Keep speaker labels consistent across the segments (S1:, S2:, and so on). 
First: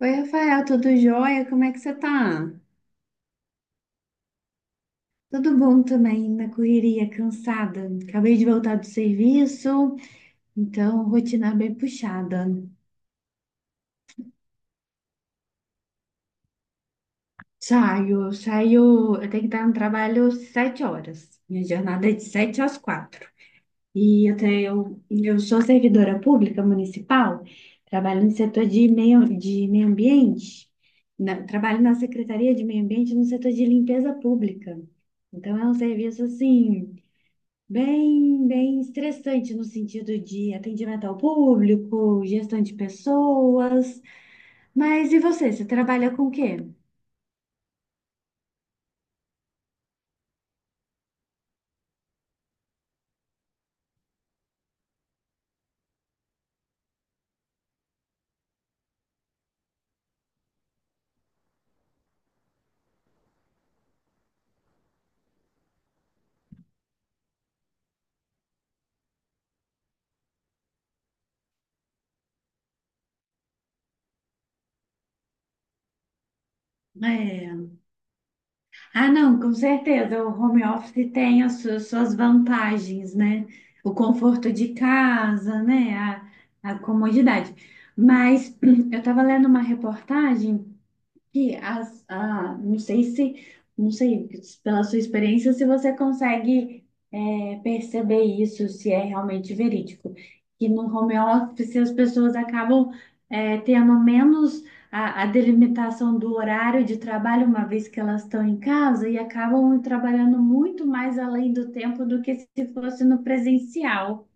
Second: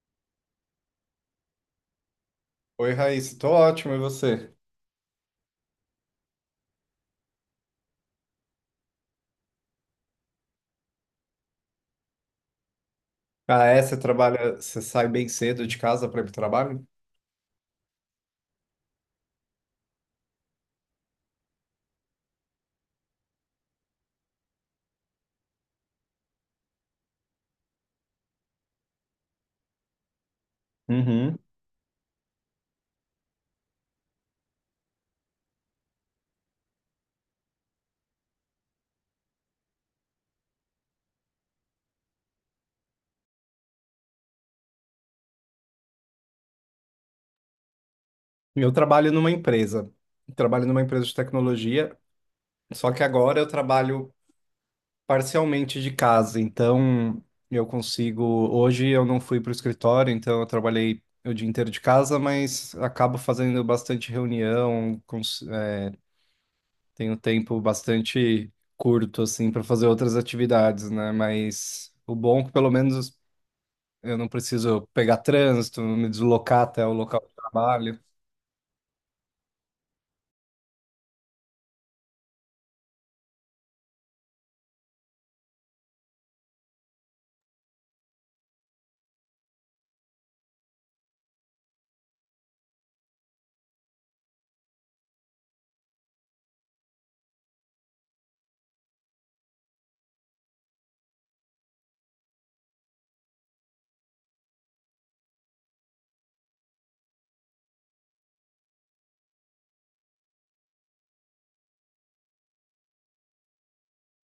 S1: Oi, Rafael, tudo jóia? Como é que você tá?
S2: Oi, Raíssa, tô ótimo, e você?
S1: Tudo bom também, na correria, cansada. Acabei de voltar do serviço, então rotina bem puxada.
S2: Ah, é, você sai bem cedo de casa para ir para o trabalho?
S1: Saio, eu tenho que estar no trabalho 7 horas. Minha jornada é de 7 às 4. Eu sou servidora pública municipal, trabalho no setor de meio ambiente,
S2: Uhum.
S1: trabalho na Secretaria de Meio Ambiente no setor de limpeza pública. Então é um serviço assim bem estressante no sentido de atendimento ao público, gestão de pessoas. Mas e você? Você trabalha com o quê?
S2: Eu trabalho numa empresa de tecnologia, só que agora eu trabalho parcialmente de casa, então eu consigo, hoje eu não fui para o escritório, então eu trabalhei o dia inteiro de casa, mas acabo fazendo bastante reunião, tenho tempo bastante curto, assim, para fazer outras atividades, né? Mas o bom é que pelo menos eu não preciso pegar trânsito, me deslocar até o local de
S1: É.
S2: trabalho.
S1: Ah, não, com certeza. O home office tem suas vantagens, né? O conforto de casa, né? A comodidade. Mas eu estava lendo uma reportagem. E as, ah, não sei se, não sei, pela sua experiência, se você consegue perceber isso, se é realmente verídico. Que no home office as pessoas acabam tendo menos a delimitação do horário de trabalho, uma vez que elas estão em casa, e acabam trabalhando muito mais além do tempo do que se fosse no presencial.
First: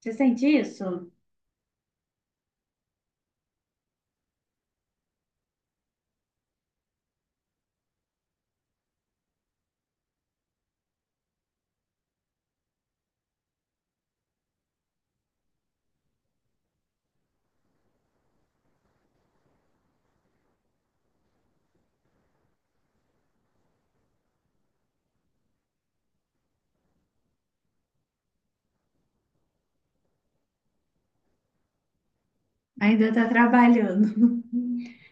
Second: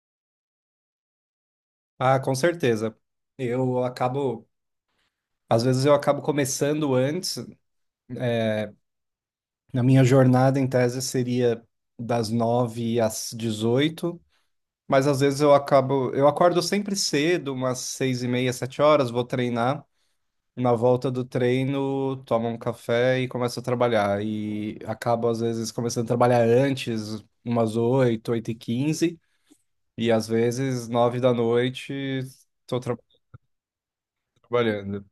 S1: Você sente isso?
S2: Ah, com certeza. Eu acabo, às vezes eu acabo começando antes. Na minha jornada, em tese, seria das 9 às 18, mas às vezes eu acordo sempre cedo, umas seis e meia, sete horas, vou treinar. Na volta do treino, tomo um café e começo a trabalhar. E acabo, às vezes, começando a trabalhar antes, umas 8, 8 e 15. E às vezes, nove da noite, estou
S1: Ainda está trabalhando.
S2: trabalhando.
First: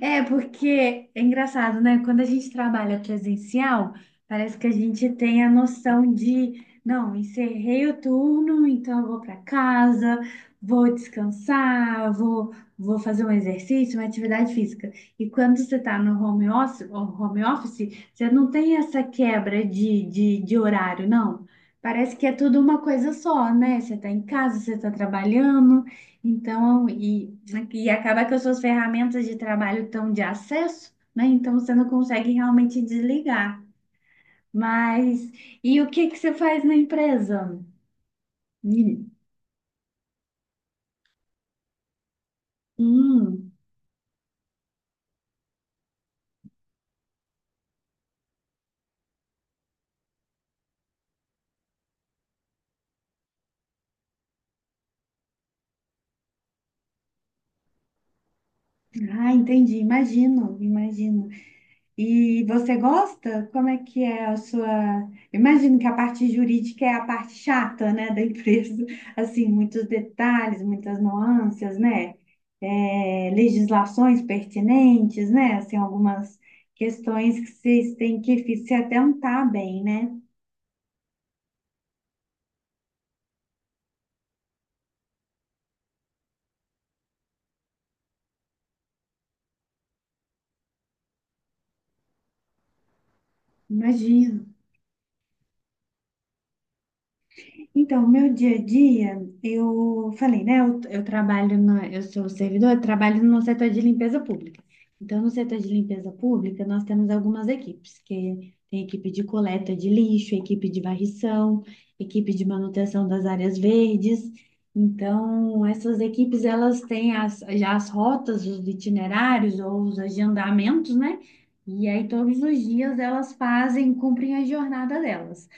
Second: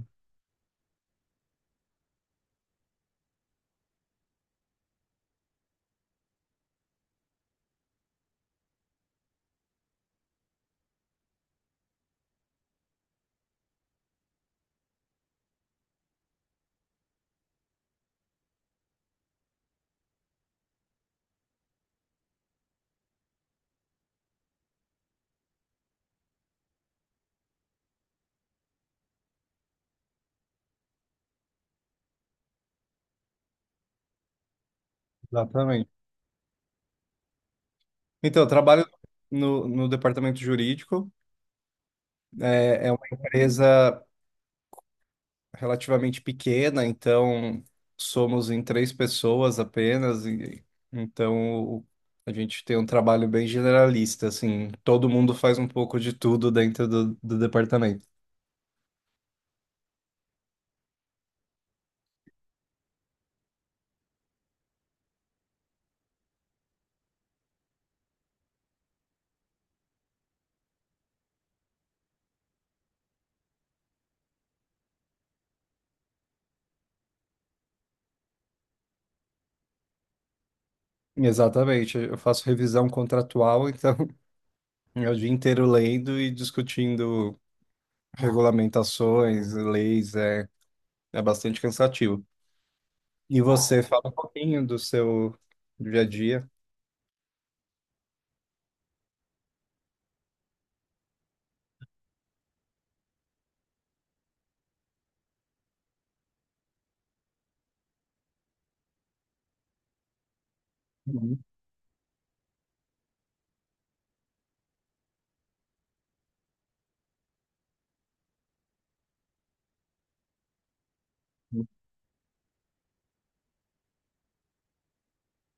S1: É, porque é engraçado, né? Quando a gente trabalha presencial, parece que a gente tem a noção de, não, encerrei o turno, então eu vou para casa, vou descansar, vou, vou fazer um exercício, uma atividade física. E quando você está no home office, você não tem essa quebra de horário, não. Parece que é tudo uma coisa só, né? Você está em casa, você está trabalhando. Então, e, né, e acaba que as suas ferramentas de trabalho estão de acesso, né? Então você não consegue realmente desligar. Mas, e
S2: Exatamente.
S1: o que que você faz na empresa?
S2: Então, eu trabalho
S1: Hum,
S2: no departamento jurídico. É uma
S1: hum.
S2: empresa relativamente pequena, então somos em três pessoas apenas. Então, a gente tem um trabalho bem generalista, assim, todo mundo faz um pouco de tudo dentro do departamento.
S1: Ah, entendi, imagino. E você gosta? Como é que é a sua. Imagino que a parte jurídica é a parte chata, né, da empresa. Assim, muitos detalhes, muitas nuances, né? É, legislações pertinentes, né? Assim, algumas questões que vocês têm que se atentar bem, né?
S2: Exatamente, eu faço revisão contratual, então é o dia inteiro lendo e discutindo regulamentações, leis, é bastante cansativo. E você fala um
S1: Imagino.
S2: pouquinho do seu dia a dia?
S1: Então, meu dia a dia, eu falei, né? Eu trabalho eu sou servidor, eu trabalho no setor de limpeza pública. Então, no setor de limpeza pública, nós temos algumas equipes, que tem equipe de coleta de lixo, equipe de
S2: Uhum,
S1: varrição, equipe de manutenção das áreas verdes. Então, essas equipes, elas têm já as rotas, os itinerários ou os agendamentos, né?
S2: uhum,
S1: E aí, todos os dias, elas fazem, cumprem a jornada delas.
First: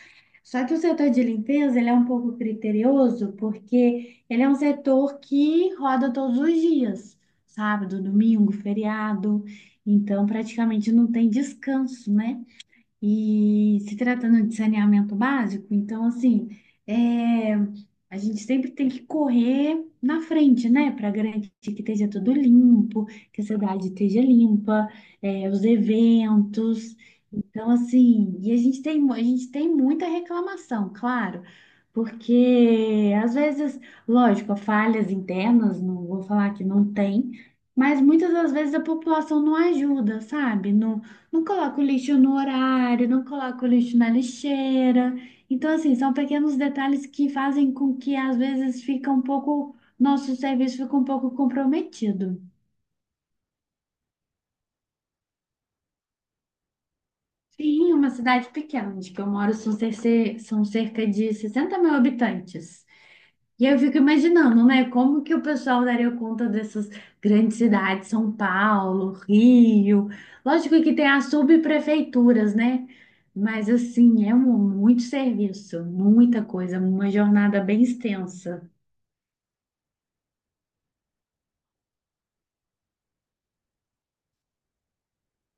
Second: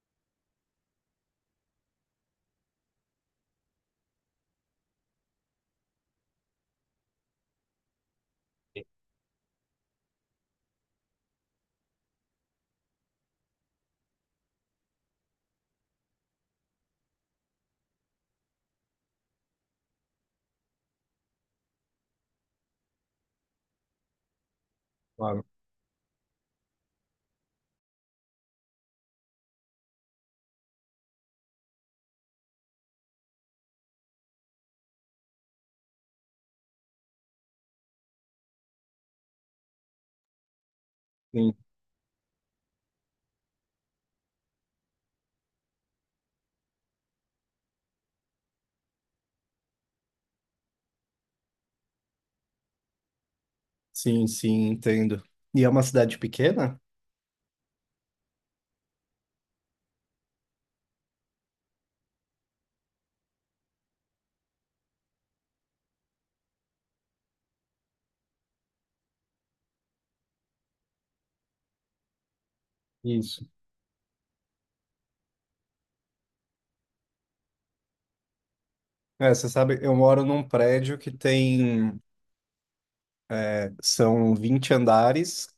S1: Só que o setor de limpeza, ele é um pouco criterioso, porque ele é um setor que roda todos os dias, sábado, domingo, feriado, então praticamente não tem descanso, né? E se tratando de saneamento básico, então assim, é, a gente sempre tem que correr na frente, né? Para garantir que esteja tudo limpo, que a cidade esteja limpa,
S2: claro.
S1: é, os eventos. Então, assim, e a gente tem, a gente tem muita reclamação, claro, porque às vezes, lógico, falhas internas, não vou falar que não tem, mas muitas das vezes a população não ajuda, sabe? Não, não
S2: Sim,
S1: coloca o lixo no horário, não coloca o lixo na lixeira. Então, assim, são pequenos detalhes que fazem com que às vezes fica um pouco, nosso serviço fica um pouco comprometido.
S2: sim, sim, entendo. E é uma cidade pequena?
S1: Sim, uma cidade pequena, onde que eu moro são, são cerca de 60 mil habitantes. E aí eu fico imaginando, né, como que o pessoal daria conta dessas grandes cidades, São Paulo, Rio. Lógico que tem as subprefeituras, né?
S2: Isso.
S1: Mas assim, é um, muito serviço, muita coisa, uma jornada bem extensa.
S2: É, você sabe, eu moro num prédio que tem, são 20 andares,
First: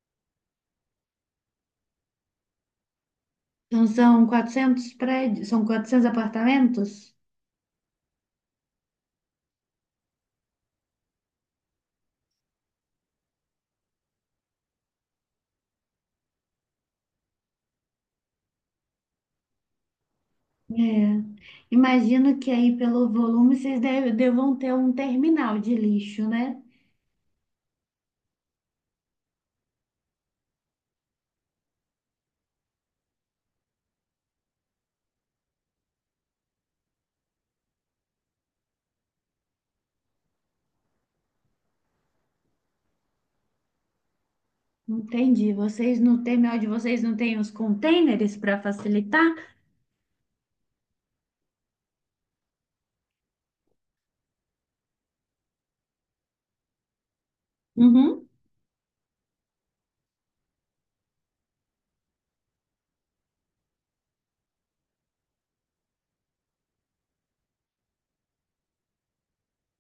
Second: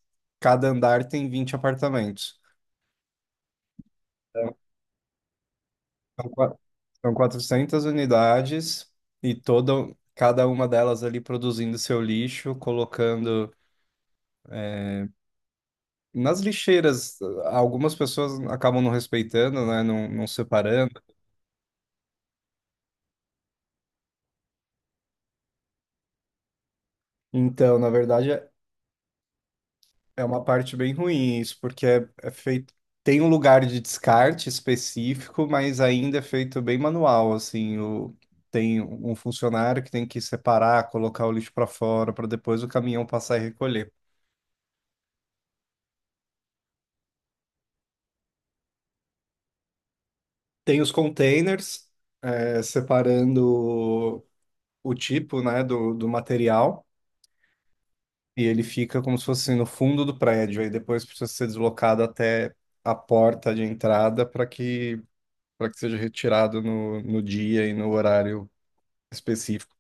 S2: cada andar tem 20 apartamentos.
S1: Então são
S2: Então,
S1: 400 prédios, são 400
S2: são qua- são
S1: apartamentos?
S2: 400 unidades e toda, cada uma delas ali produzindo seu lixo, colocando nas lixeiras, algumas pessoas acabam não respeitando, né? Não, não separando.
S1: É. Imagino que aí pelo volume vocês devam ter um terminal de lixo, né?
S2: Então, na verdade, é uma parte bem ruim isso, porque é feito. Tem um lugar de descarte específico, mas ainda é feito bem manual, assim. Tem um funcionário que tem que separar, colocar o lixo para fora, para depois o caminhão passar e recolher.
S1: Entendi. Vocês no terminal de vocês não têm os containers para facilitar?
S2: Tem os containers, separando o tipo, né, do material.
S1: Uhum,
S2: E ele fica como se fosse assim, no fundo do prédio, aí depois precisa ser deslocado até a porta de entrada para que seja retirado no dia e no horário específico,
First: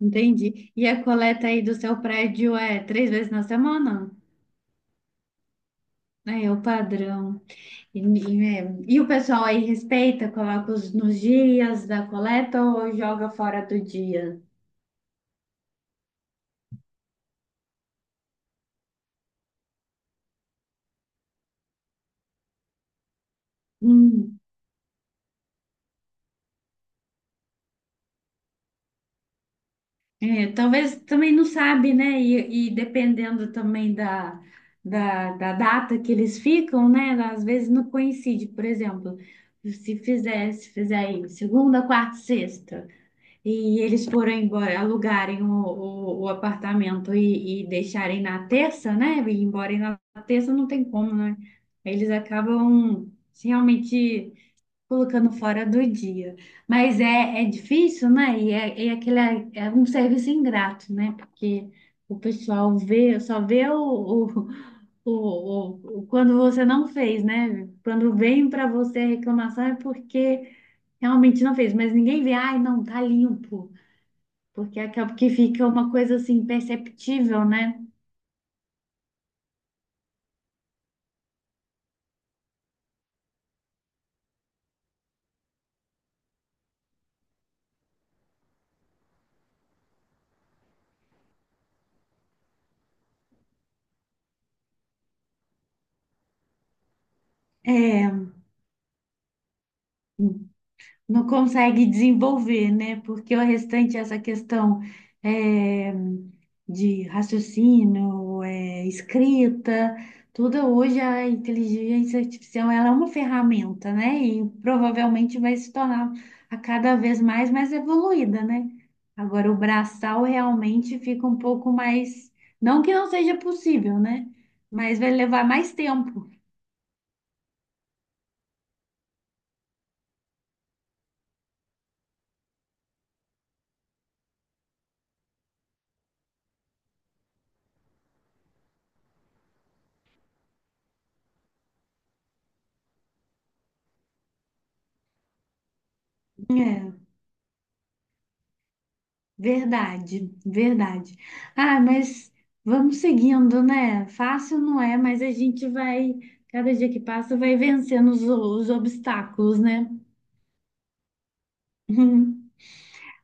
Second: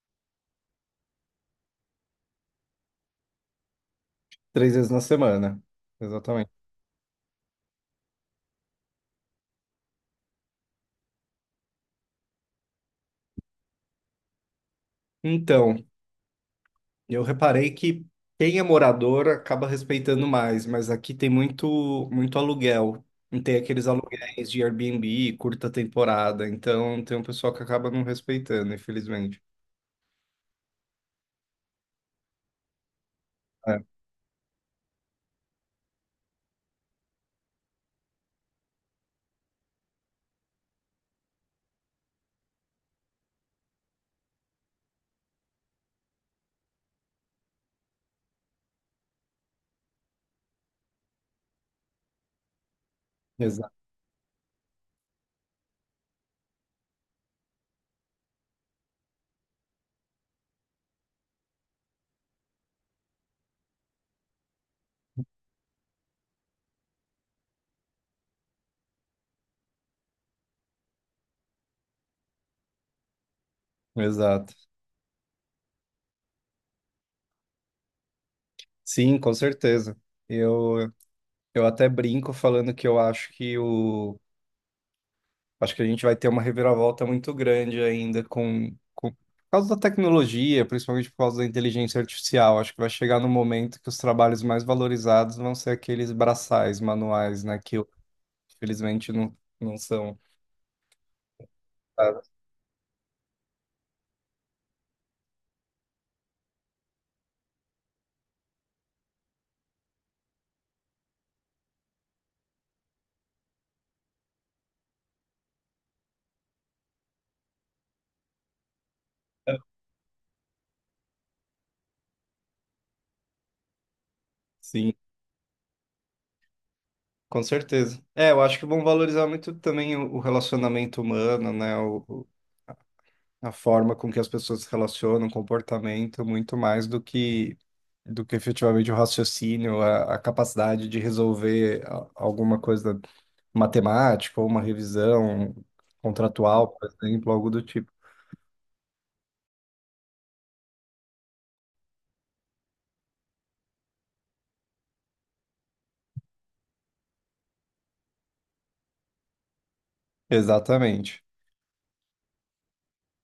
S1: entendi. E a coleta aí do seu prédio é 3 vezes na semana?
S2: três vezes na semana.
S1: É,
S2: Exatamente.
S1: é o padrão. E o pessoal aí respeita, coloca os, nos dias da coleta ou joga fora do dia?
S2: Então, eu reparei que quem é morador acaba respeitando mais, mas aqui tem muito, muito aluguel. E tem aqueles aluguéis de Airbnb, curta temporada, então tem um pessoal que acaba não respeitando, infelizmente.
S1: É, talvez também não sabe, né? E dependendo
S2: É,
S1: também da data que eles ficam, né? Às vezes não coincide. Por exemplo, se fizer aí segunda, quarta, sexta, e eles forem embora, alugarem o apartamento e deixarem na terça, né? E ir embora na terça não tem como, né? Eles acabam se
S2: exa-
S1: realmente colocando fora do dia. Mas é, é difícil, né? E é, é aquele, é um serviço ingrato, né? Porque o pessoal vê, só vê o- quando você não fez, né? Quando vem para você a reclamação é porque realmente não fez, mas ninguém vê, ai, não, tá limpo,
S2: exato.
S1: porque acaba que fica uma coisa assim perceptível, né?
S2: Sim, com certeza. Eu, eu até brinco falando que eu acho acho que a gente vai ter uma reviravolta muito grande ainda por causa da tecnologia, principalmente por causa da inteligência artificial. Acho que vai chegar no momento que os trabalhos mais valorizados vão ser aqueles braçais manuais, né? Que
S1: É.
S2: infelizmente não, não são.
S1: Não consegue
S2: Ah,
S1: desenvolver, né? Porque o restante, essa questão é, de raciocínio, é, escrita, tudo hoje a inteligência artificial ela é uma ferramenta, né? E provavelmente vai se tornar a cada vez mais evoluída, né? Agora o braçal realmente fica um pouco mais, não que não seja possível, né?
S2: sim,
S1: Mas vai levar mais tempo.
S2: com certeza. É, eu acho que vão valorizar muito também o relacionamento humano, né? A forma com que as pessoas se relacionam, o comportamento, muito mais do que efetivamente o raciocínio, a capacidade de resolver alguma coisa matemática ou uma revisão contratual, por
S1: É,
S2: exemplo, algo do tipo.
S1: verdade, verdade. Ah, mas vamos seguindo, né? Fácil não é, mas a gente vai, cada dia que passa, vai vencendo os obstáculos, né?
S2: Exatamente.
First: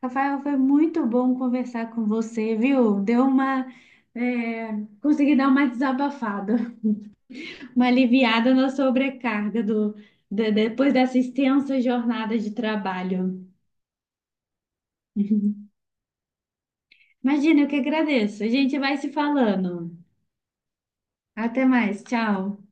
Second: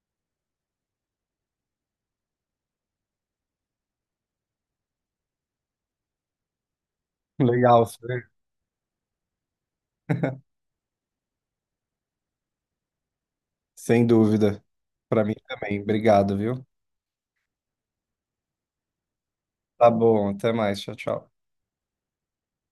S1: Rafael, foi muito bom conversar com você, viu? Deu uma, é, consegui dar uma desabafada,
S2: Legal,
S1: uma
S2: Fer.
S1: aliviada na sobrecarga do, depois dessa extensa jornada de trabalho.
S2: Sem dúvida. Para mim também. Obrigado, viu?
S1: Imagina, eu que agradeço. A gente vai se
S2: Tá
S1: falando.
S2: bom, até mais. Tchau, tchau.
S1: Até mais, tchau.